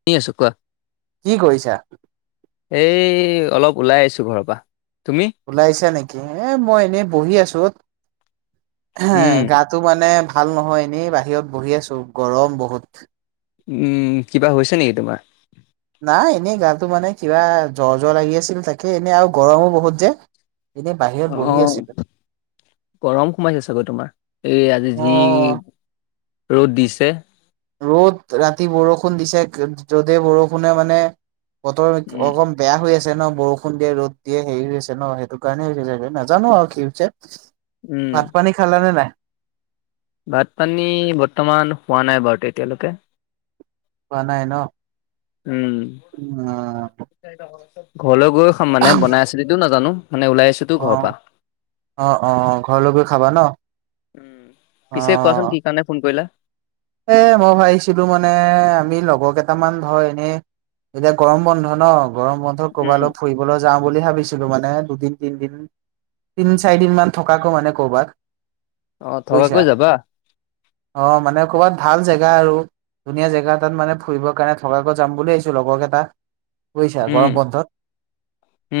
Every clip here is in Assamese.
শুনি আছো কোৱা কি কৰিছা এই অলপ ওলাই আহিছো ঘৰৰ পৰা। তুমি ওলাইছা নেকি এ মই এনেই বহি আছো। হে উম গাটো মানে ভাল নহয় এনেই বাহিৰত বহি আছো গৰম বহুত উম কিবা হৈছে নেকি তোমাৰ নাই এনেই গাটো মানে কিবা জ্বৰ জ্বৰ লাগি আছিল তাকে এনে আৰু গৰমো বহুত যে এনেই বাহিৰত অ বহি আছিলো গৰম সোমাইছে গৈ তোমাৰ এই আজি অ যি ৰ'দ দিছে ৰ'দ ৰাতি বৰষুণ দিছে য'দ বৰষুণে মানে অত উম অকন বেয়া হৈ আছে ন বৰষুণ দিয়ে ৰ'দ দিয়ে হেৰি হৈছে ন সেইটো কাৰণে হৈছে নাজানো আৰু কিতো উম ভাত পানী খালানে নাই। ভাত পানী বৰ্তমান হোৱা নাই বাৰু এতিয়ালৈকে। হোৱা নাই ন উম উম ঘৰলৈ গৈ খাম মানে বনাই আছে যদিও নাজানো। মানে ওলাই আহিছোতো অ ঘৰৰ পৰা অ অ ঘৰলৈ গৈ খাবা ন অ', পিছে কোৱাচোন কি কাৰণে ফোন কৰিলা। এ মই ভাবিছিলো মানে আমি লগৰ কেইটামান ধৰ এনেই এতিয়া গৰম বন্ধ ন গৰম বন্ধ উম কৰ'বালৈ ফুৰিবলৈ যাম। বুলি ভাবিছিলো মানে দুদিন তিনদিন তিন চাৰি দিন মান থকাকো মানে কৰ'বাত অ বুজিছা থকাকৈ যাবা। অ মানে ক'ৰবাত ভাল জেগা আৰু ধুনীয়া জেগা তাত মানে ফুৰিবৰ কাৰণে থকাকৈ যাম বুলি আহিছো লগৰ এটা বুজিছা উম গৰম বন্ধত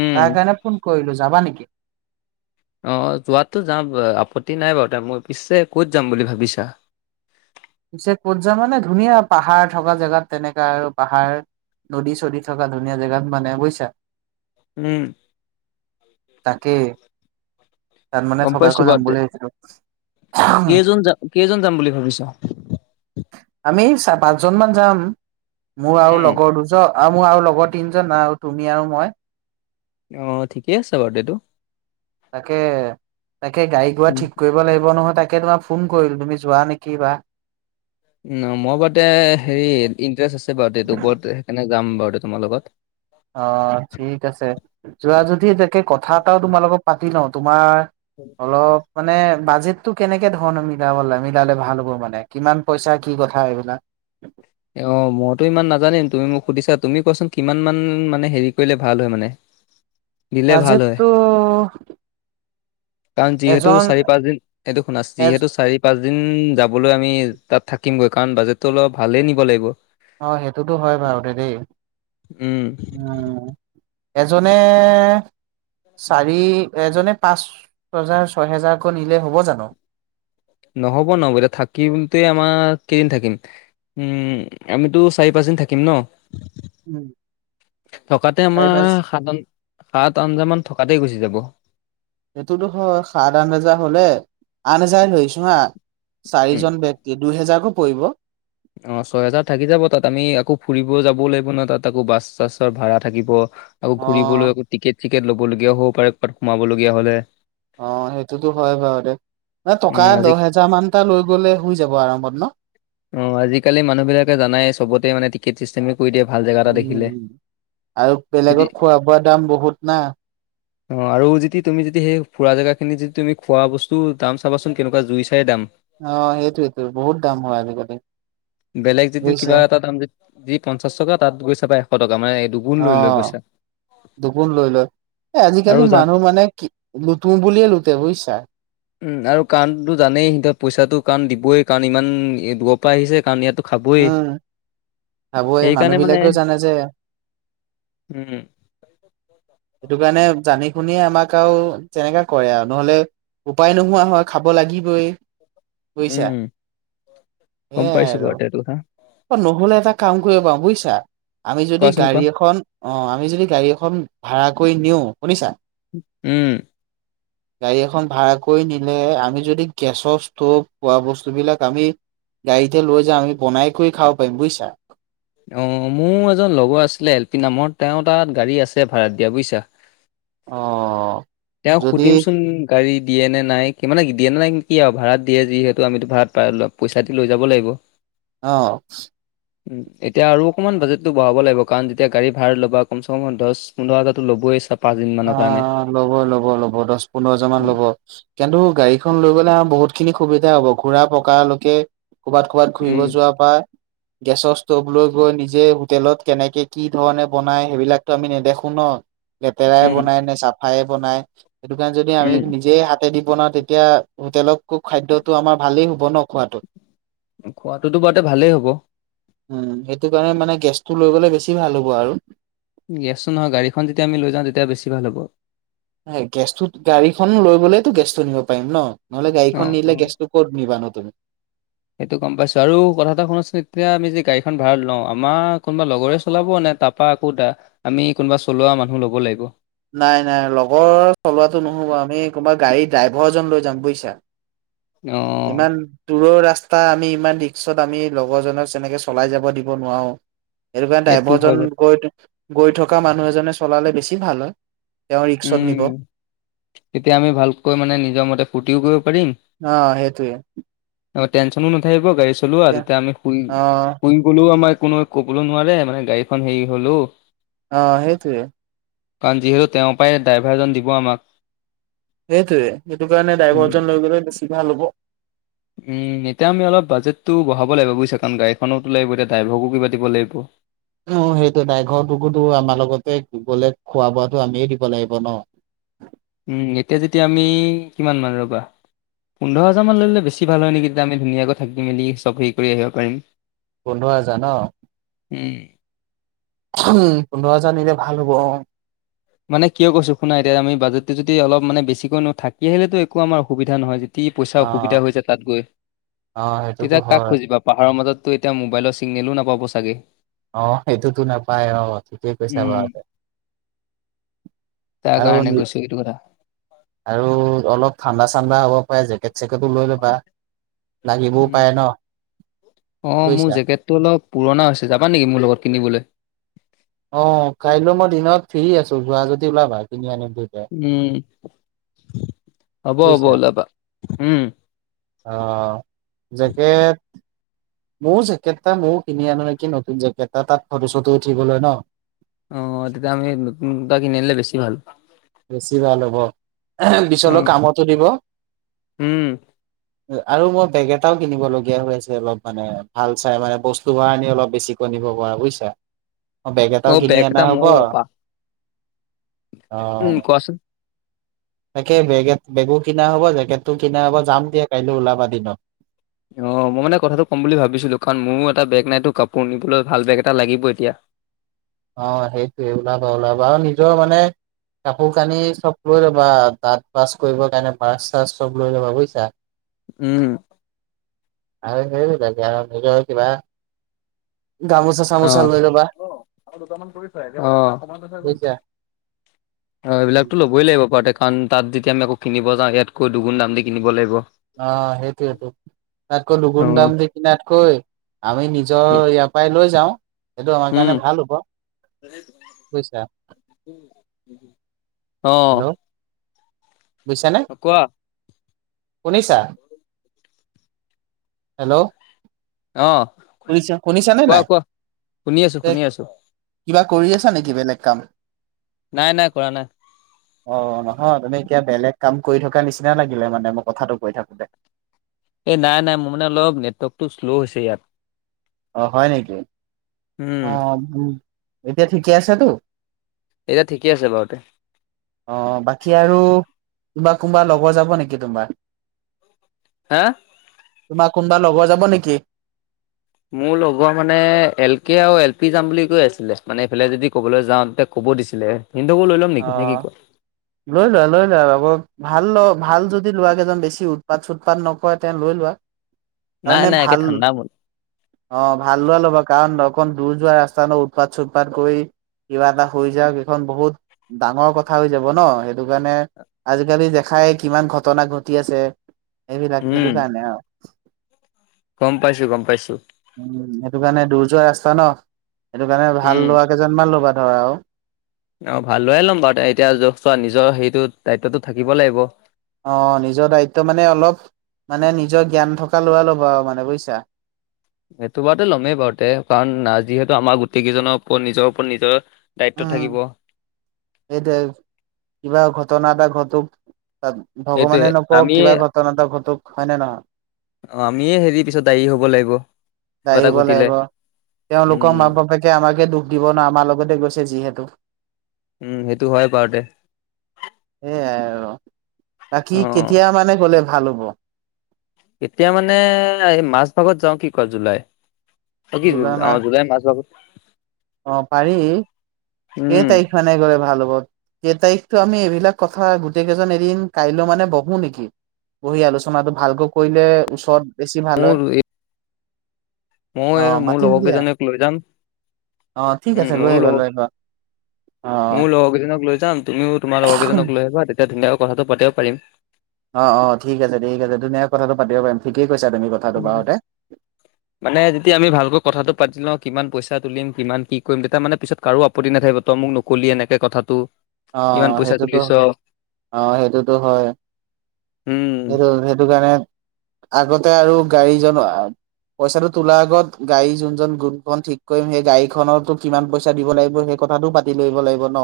উম তাৰ কাৰণে ফোন কৰিলো। যাবা নেকি। অ যোৱাততো যাম আপত্তি নাই বাৰু মই পিছে ক'ত যাম বুলি ভাবিছা। পিছে ক'ত য মানে ধুনীয়া পাহাৰ থকা জেগাত তেনেকা আৰু পাহাৰ। নদী চদী থকা ধুনীয়া জেগাত মানে বুইছা উম তাকেই তাত মানে গম পাইছো থকাকৈ যাম বাৰু বুলি ভাবিছিলো কেইজন যা কেইজন যাম বুলি ভাবিছা? আমি পাঁচজন মান যাম মোৰ আৰু উম লগৰ দুজন আৰু মোৰ আৰু লগৰ তিনজন আৰু তুমি আৰু মই অ ঠিকেই আছে বাৰ্থডেটো তাকে তাকে গাড়ী ঘোৱা ঠিক কৰিব লাগিব নহয় তাক তাকে তোমাক ফোন কৰিল তুমি যোৱা নেকি বা মই বাৰ্থডে তো হেৰি ইণ্টাৰেষ্ট আছে বাৰ্থডে তো ওপৰত সেইকাৰণে যাম বাৰু তোমাৰ লগত অ ঠিক আছে যোৱা যদি তাকে কথা এটাও তোমাৰ লগত পাতি লওঁ তোমাৰ অলপ মানে বাজেটো কেনেকে ধৰণৰ মিলাব মিলালে ভাল হ'ব মানে কিমান পইচা কি কথা এইবিলাক অ মইতো ইমান নাজানিম তুমি মোক সুধিছা তুমি কোৱাচোন কিমান মান মানে হেৰি কৰিলে ভাল হয় মানে দিলে ভাল হয় বাজেটটো কাৰণ যিহেতু এজন চাৰি পাঁচ দিন এইটো শুনা এ যিহেতু চাৰি পাঁচদিন ওম যাবলৈ আমি তাত থাকিমগৈ কাৰণ বাজেটটো অলপ ভালেই নিব লাগিব অ সেইটোতো হয় বাৰু দেই উম উম এজনে এ চাৰি এজনে পাঁচ হাজাৰ ছহেজাৰকৈ নিলে হ'ব জানো নহ'ব না এতিয়া থাকিমতো আমাৰ কেইদিন থাকিম উম আমিতো চাৰি পাঁচদিন থাকিম ন উম থকাতে চাৰি আমাৰ পাঁচ সাত আ সাত মান থকাতে গুচি যাব সেইটোতো হয় সাত আঠ হাজাৰ হলে আঠ হাজাৰ লৈছো হা উম চাৰিজন ব্যক্তি দুই হেজাৰকে পৰিব অ ছয় হেজাৰ থাকি যাব তাত আমি আকৌ ফুৰিব যাবও লাগিব ন তাত আকৌ বাছ চাছৰ ভাড়া থাকিব আকৌ অ ঘূৰিবলৈ আকৌ টিকেট চিকেট লবলগীয়াও হ'ব পাৰে কবাত সোমাবলগীয়া হলে অ সেইটোতো হয় বাৰু দে মই উম টকা আজি দহ হেজাৰ মানটা লৈ গ'লে হৈ যাব আৰামত ন অ আজিকালি মানুহবিলাকে জানাই চবতে মানে টিকেট চিষ্টেম উম আৰু যদি বেলেগত খোৱা -বোৱাৰ দাম বহুত না? অ আৰু যদি তুমি যদি সেই ফুৰা জেগা নিজেই যে তুমি খোৱা বস্তু দাম চাবাচোন কেনেকুৱা জুই চাই দাম অ সেইটোয়েটো বহুত দাম হয় আজিকালি। বেলেগ যদি কিবা বুজিছা এটা দাম যদি পঞ্চাশ টকা তাত গৈ চাবা এশ টকা মানে দুগুণ লৈ লয় পইচা দুগুন লৈ লয় এই আৰু আজিকালি জান মানুহ মানে কি লুতো বুলিয়ে লুতে বুজিছা উম আৰু কাৰণতো জানেই পইচাটো কাৰণ দিবই কাৰণ ইমান দূৰৰ পৰা আহিছে কাৰণ ইয়াতো খাবই। উম আগুৱাই সেইকাৰণে মানে মানুহবিলাকেও জানে যে উম সেইটো কাৰণে জানি শুনে আমাক আৰু যেনেকুৱা কৰে আৰু নহ'লে উপায় নোহোৱা হয় খাব লাগিবই বুজিছা উম এ গম পাইছো আৰু বাৰু তে এইটো কথা নহ'লে এটা কাম কৰিবা বুজিছা আমি যদি কোৱাচোন কোৱা। গাড়ী এখন অ আমি যদি গাড়ী এখন ভাড়া কৰি নিওঁ শুনিছা উম গাড়ী এখন ভাড়াকৈ নিলে আমি যদি গেছৰ ষ্টভ খোৱা বস্তুবিলাক আমি গাড়ীতে লৈ যাম আমি বনাই কৰি খাব পাৰিম বুজিছা অ মোৰ এজন লগৰ আছিলে এল পি নামৰ তেওঁ তাত গাড়ী আছে ভাড়াত দিয়া বুজিছা অ তেওঁক যদি সুধিমচোন গাড়ী দিয়ে নে নাই কি মানে দিয়ে নে নাই কি আৰু ভা়ৰাত দিয়ে যিহেতু আমিতো ভাড়া পা -পইচা দি লৈ যাব লাগিব। অ। উম এতিয়া আৰু অকণমান বাজেটটো বঢ়াব লাগিব কাৰণ যেতিয়া গাড়ী ভাৰা লবই কমচে কম দশ -পোন্ধৰ হাজাৰটো ল'বই চা পাঁচদিন অ মানৰ কাৰণে ল'ব ল'ব ল'ব দশ পোন্ধৰজন মান উম ল'ব কিন্তু গাড়ীখন লৈ গলে আৰু বহুত খিনি সুবিধা হ'ব, ঘুৰা পকালৈকে কৰবাত ক'ৰবাত ঘুৰিব উম যোৱাৰ পৰা গেছৰ ষ্টভ লৈ গৈ নিজে হোটেলত কেনেকে কি ধৰণে বনাই সেইবিলাকো আমি নেদেখো ন? লেতেৰাই উম বনাই নে চাফাই বনাই সেইটো কাৰণে যদি আমি উম নিজে হা তাতে দি বনাও তেতিয়া হোটেলতো খাদ্যটো আমাৰ ভালেই হ'ব ন খোৱাটো। খোৱাটো ত বাৰুতে ভালেই হ'ব। উম সেইটো কাৰণে মানে গেছটো লৈ গলে বেছি ভাল হ'ব আৰু। গেছো নহয় গাড়ীখন যেতিয়া আমি লৈ যাওঁ তেতিয়া বেছি ভাল হ'ব। গেছটোত গাড়ীখন লৈ গলেতো গেছটো নিব পাৰিম ন? নহ'লে অ গাড়ীখন অ, নিলে গেছটো ক'ত নিবানো তুমি। সেইটো গম পাইছো আৰু কথা এটা শুনাচোন এতিয়া আমি যে গাড়ীখন ভাড়াত লওঁ, আমাৰ কোনোবা লগৰে চলাব নে তাৰপা আকৌ দা আমি কোনোবা চলোৱা মানুহ ল'ব লাগিব। নাই নাই লগৰ চলোৱাটো নহ'ব আমি কোনোবা গাড়ী ড্ৰাইভৰজন লৈ যাম বুজিছা? অ ইমান দূৰৰ ৰাস টা আমি ইমান ৰিক্সত আমি লগৰজনক তেনেকে চলাই যাব দিব নোৱাৰো। সেইটো কাৰনে সেইটো হয় ড্ৰাইভাৰজন বাৰু গৈ গৈ থকা মানুহ এজনে চলালে বেছি ভাল হয়। তেওঁ ৰিক্সত নিব। উম, তেতিয়া আমি ভালকৈ মানে নিজৰ মতে ফূৰ্তিও কৰিব পাৰিম অ সেইটোৱে। টেনশ্যনো নাথাকিব গাড়ী চলোৱা অ', তেতিয়া আমি শুই শুই গলেও আমাৰ কোনো ক'বলৈ নোৱাৰে মানে গাড়ীখন হেৰি হলো অ সেইটোৱে। কাৰণ যিহেতু তেওঁ পাই ড্ৰাইভাৰজন দিব আমাক। সেইটোৱে সেইটো কাৰণে উম ড্ৰাইভাৰজন লৈ গলে বেছি ভাল হ'ব। উম, এতিয়া আমি অলপ বাজেটটো বঢ়াব লাগিব বুইছা কাৰণ গাড়ীখনতো লাগিব, এতিয়া ড্ৰাইভাৰকো কিবা দিব লাগিব। অ সেইটোৱে ডাইভৰটোকোটো আমাৰ লগতে গলে খোৱা-বোৱাটো আমিয়ে দিব লাগিব ন? [unintelligible] উম, এতিয়া যেতিয়া আমি কিমান মান ৰ'বা। পোন্ধৰ হেজাৰ মান লৈ ললে বেছি ভাল হয় নেকি। তেতিয়া আমি ধুনীয়াকৈ থাকি মেলি চব হেৰি কৰি আহিব পাৰিম। পোন্ধৰ হাজাৰ ন। উম। উম পোন্ধৰ হাজাৰ নিলে ভাল হ'ব অ। মানে কিয় কৈছো শুনা এতিয়া আমি বাজেতটো যদি অলপ মানে বেছিকৈ থাকি আহিলেতো একো আমাৰ অসুবিধা নহয় কি পইচা অসুবিধা অ'। হৈ যায় তাত গৈ, অ সেইটোতো তেতিয়া কাক হয় খুজিবা পাহাৰৰ মাজত ত এতিয়া মোবাইলৰ চিগনেলো নাপাব চাগে? আহ সেইটোতো নাপায় আহ ঠিকেই কৈছা উম, বাৰতে। তাৰ কাৰণে কৈছোঁ এইটো কথা। আৰু অলপ ঠাণ্ডা -চাণ্ডা হ'ব পাৰে জেকেট চেকটো লৈ ল'বা, লাগিবও উম, পাই ন? অ মোৰ বুজিছা জেকেটটো অলপ পুৰণা হৈছে যাবা নেকি মোৰ লগত কিনিবলৈ? অ কাইলৈ মই দিনত ফ্ৰী আছো যোৱা যদি ওলাবা কিনি আনিম। দুইটাই উম হ'ব হ'ব বুজিছা ওলাবা উম। অ জেকেট মইয়ো জেকেট এটা মইয়ো কিনি আনো নেকি নতুন জেকেট এটা তাত ফটো এটো উঠিবলে ন? অ তেতিয়া আমি নতুন দুটা কিনি আনিলে বেছি ভাল। এহেম পিছলৈ অ', কামতো দিব। উম। আৰু মই বেগ এটাও কিনিব লগীয়া হৈ আছে অলপ মানে ভাল চাই মানে বস্তু বাহানি অলপ বেছিকৈ ধৰিব পৰা বুজিছা, মই বেগ এটাও অ', কিনি এটা অনা হ'ব ময়ো পা অ উম কোৱাচোন? তাকে বেগে-বেগো কিনা হ'ব, জেকেটটো কিনা হ'ব। যাম দিয়া কাইলে ওলাবা দিনত। অ মই মানে কথাটো ক'ম বুলি ভাবিছিলোঁ। কাৰণ মোৰো এটা বেগ নাইতো, কাপোৰ নিবলৈ ভাল বেগ এটা লাগিব এতিয়া। অ সেইটোয়ে ওলাবা ওলাবা আৰু নিজৰ মানে কাপোৰ কানি চব লৈ ল'বা দাঁত বাছ কৰিব কাৰণে ৰ্বাছ চাৰাছ চব লৈ ল'বা বুজিছা। উম! আৰু [unintelligible] নিজৰ হৈ কিবা। গামোচা অ', চামোচা লৈ ল'বা। [unintelligible] অ বুজিছা [unintelligible] এইবিলাকো লবই লাগিব। ৱাদেকান তাত যেতিয়া আমি আকৌ কিনিব যাওঁ ইয়াতকৈ দুগুণ দাম দি কিনিব লাগিব। অ সেইটোয়েটো। তাতকৈ দুগুণ দাম অ', দি কিনাতকৈ আমি নিজৰ ইয়াৰ পৰাই লৈ যাওঁ। সেইটো আমাৰ উম, কাৰণে ভাল হব, বুজিছা। অ হেল্ল' বুজিছানে। কোৱা শুনিছা? হেল্ল' অ', শুছা শুনিছা নে কোৱা নাই? কোৱা শুনি আছোঁ শুনি আছোঁ। কিবা কৰি আছা নেকি বেলেগ কাম? নাই নাই কৰা নাই। অ নহয় তুমি এতিয়া বেলেগ কাম কৰি থকা নিচিনা লাগিলে মানে মই কথাটো কৈ থাকোতে। এ নাই নাই মোৰ মানে অলপ নেটৱৰ্কটো শ্ল' হৈছে ইয়াত। অ হয় নেকি উম, অ উ এতিয়া ঠিকে আছেতো। এতিয়া ঠিকে আছে বাৰু। আহ বাকী আৰু। কোনোবা কোনোবা লগৰ যাব নেকি তোমাৰ? হা তোমাৰ কোনোবা লগৰ যাব নেকি? মোৰ লগৰ মানে এল কে আৰু এল পি যাম বুলি কৈ আছিলে মানে এইফালে যদি ক'বলৈ যাওঁ তেতিয়া কব কব দিছিলে। সিহঁতকো লৈ ল'ম অ নেকি নে কি কোৱা লৈ লোৱা লৈ লোৱা আবক ভাল ল ভাল যদি লোৱা কেইজন বেছি উৎপাত চুটপাত নকৰে তেনে লৈ লোৱা। নাই তাৰমানে নাই একে ভাল ঠাণ্ডা মন অ ভাল লোৱা ল'বা কাৰণ লগ খন দূৰ যোৱা ৰাস্তা ন উৎপাত চূটপাত কৰি, কিবা এটা হৈ যাওঁক সেইখন বহুত ডাঙৰ কথা হৈ যাব ন সেইটো কাৰণে আজিকালি দেখাই কিমান ঘটনা ঘটি আছে। এইবিলাক উম সেইটো কাৰণে অহ। গম পাইছোঁ, গম পাইছোঁ। উম! সেইটো কাৰণে দূৰ যোৱা ৰাস্তা ন, সেইটো কাৰণে ভাল উম লোৱা কেইজনমান ল'বা ধৰা আও। অ ভাল লৰাইয়ে ল'ম বাৰু এতিয়া য চোৱা নিজৰ সেইটো দায়িত্বটো থাকিব লাগিব। অ নিজৰ দায়িত্ব মানে অলপ মানে নিজৰ জ্ঞান থকা ল'ৰা লবা আৰু মানে বুজিছা। সেইটো বাৰুতে ল'মেই বাৰুতে কাৰণ যিহেতু আমাৰ গোটেই কেইজনৰ ওপৰত নিজৰ ওপৰত নিজৰ দায়িত্ব উম থাকিব এইটো কিবা ঘটনা এটা ঘটুক তাত সেইটোয়ে ভগৱানে নকওঁ আমিয়ে কিবা ঘটনা এটা ঘটুক হয় নে নহয়। অ আমিয়ে হেৰি পিছত দায়ী হব লাগিব কিবা এটা দা়ৰিব ঘটিলে। লাগিব তেওঁলোকৰ উম মাক বাপেকে আমাকে দুখ দিব ন, আমাৰ লগতে গৈছে যিহেতু। উম সেইটো হয় বাৰতে। সেইয়াই আৰু বাকী কেতিয়া মানে গলে ভাল হ'ব। এতিয়া মানে এই মাছ ভাগত যাওঁ কি কয় জুলাই। জুলাই [unintelligible] অ মাহ জুলাই মাজ ভাগত। অ পাৰি কেই উম তাৰিখ মানে গ'লে ভাল হ'ব কেই তাৰিখ। ত আমি এইবিলাক কথা গোটেই কেইজন এদিন কাইলৈ মানে বহো নেকি? পঢ়ি আলোচনাটো ভালকৈ কৰিলে ওচৰত বেছি ভাল হয়। অ ময় মোৰ মাতিম লগৰ দিয়া কেইজনীক লৈ যাম। অ ঠিক আছে লৈ আহিবা লৈ আহিবা। অ ময়ো লগৰ কেইজনক লৈ যাম তুমিও তোমাৰ লগৰ কেইজনক লৈ আহিবা। তেতিয়া ধুনীয়াকৈ কথাটো পাতিব পাৰিম। অ অ ঠিক আছে ঠিক আছে ধুনীয়াকে কথাটো পাতি পাৰিমম ঠিকেই কৈছা তুমি কথাটো উম বাৰুতে মানে যেতিয়া আমি ভালকৈ কথাটো পাতি লওঁ। কিমান পইচা তুলিম কিমান কি কৰিম তেতিয়া মানে পিছত কাৰো আপতি নাথাকিব তই মোক নকললি এনেকে কথাটো। অ ইমান পইচা সেইটোতো তুলিছ অ সেইটোতো হয়। উম সেইটো সেইটো কাণে আগতে আৰু গাড়ী জনোৱা। পইচাটো তোলাৰ আগত গাড়ী যোনজন গুৰুখন ঠিক কৰিম সেই গাড়ীখনতো কিমান পইচা দিব লাগিব সেই। কথাটো পাতি লইব লাইব ন।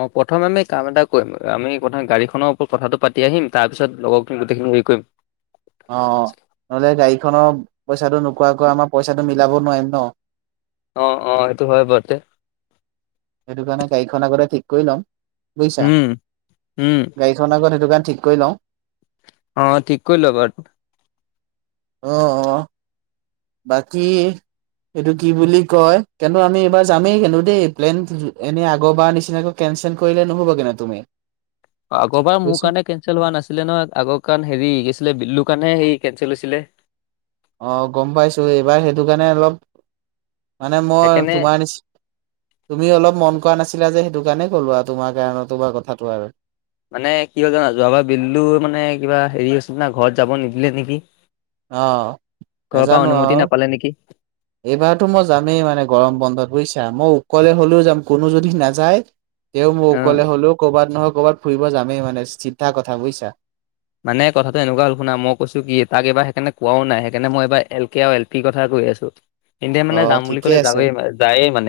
অ প্ৰথম আমি কাম এটা কৰিম আমি প্ৰথম গাড়ীখনৰ ওপৰত কথাটো পাতি আহিম তাৰ পিছত লগ গোটেইখিনি। সেই কইম। অ অ নহলে গাড়ীখনৰ পইচাটো নোকোৱাকৈ আমাৰ পইচাটো মিলাব নোৱাৰিম ন। অ অ সেইটো হয় বৰতে, হেকাণে গাড়ীখন আগতে ঠিক কৰি লম বুইছা উম উম গাড়ীখন আগতে হেতুকান ঠিক কৰি লওঁ। অ ঠিক কৰি ল'বত। অহ অহ বাকি এইটো কি বুলি কয় কিন্তু আমি এইবাৰ যামেই কিন্তু দেই প্লেন এনে আগৰবাৰ নিচিনাকৈ কেন নচেল কৰিলে নহ'ব কিন্তু তুমি আগৰ বাৰ মোৰ বুজিছা কাৰণে কেনচেল হোৱা নাছিলে নহয় আগৰ কাৰণ হেৰি কি আছিলে বিল্লো। কাৰণে সেই কেনচেল হৈছিলে। অ গম পাইছো এইবাৰ সেইটো কাৰণে অলপ। মানে মই সেইকাৰণে তোমাৰ নিচি তুমি অলপ মন কৰা নাছিলা যে সেইটো। সেটো কাৰণে কলো আৰু তোমাৰ কাৰণ তোমাৰ কথাটো আৰু। মানে কি হল যানা যোৱাবাৰ বিল্লুৰ মানে কিবা হেৰি হৈছে না ঘৰত যাব নিদিলে নিকি? অহ নাজানো আও নাপালে নেকি এইবাৰতো মই যামেই মানে গৰম বন্ধত। বুজিছা মই উকলে হলেও যাম কোনো যদি নাযায় তে মই অ উকলে হলেও কবাত নহয় ক'বাত ফুৰিব যামেই মানে চিধা কথা বুজিছা। মানে কথাটো এনেকুৱা হল শুনা মই কৈছো কি তাক এইবাৰ সেইকাণে কোৱাও নাই সেইকাণে মই এবা এল কে আৰু এল পিৰ কথাট। গৈ আছো ইন্দিয়া অ মানে যাম বুলি ঠিকেই ক'লে আছে যাওতে মান যায়ে মানে।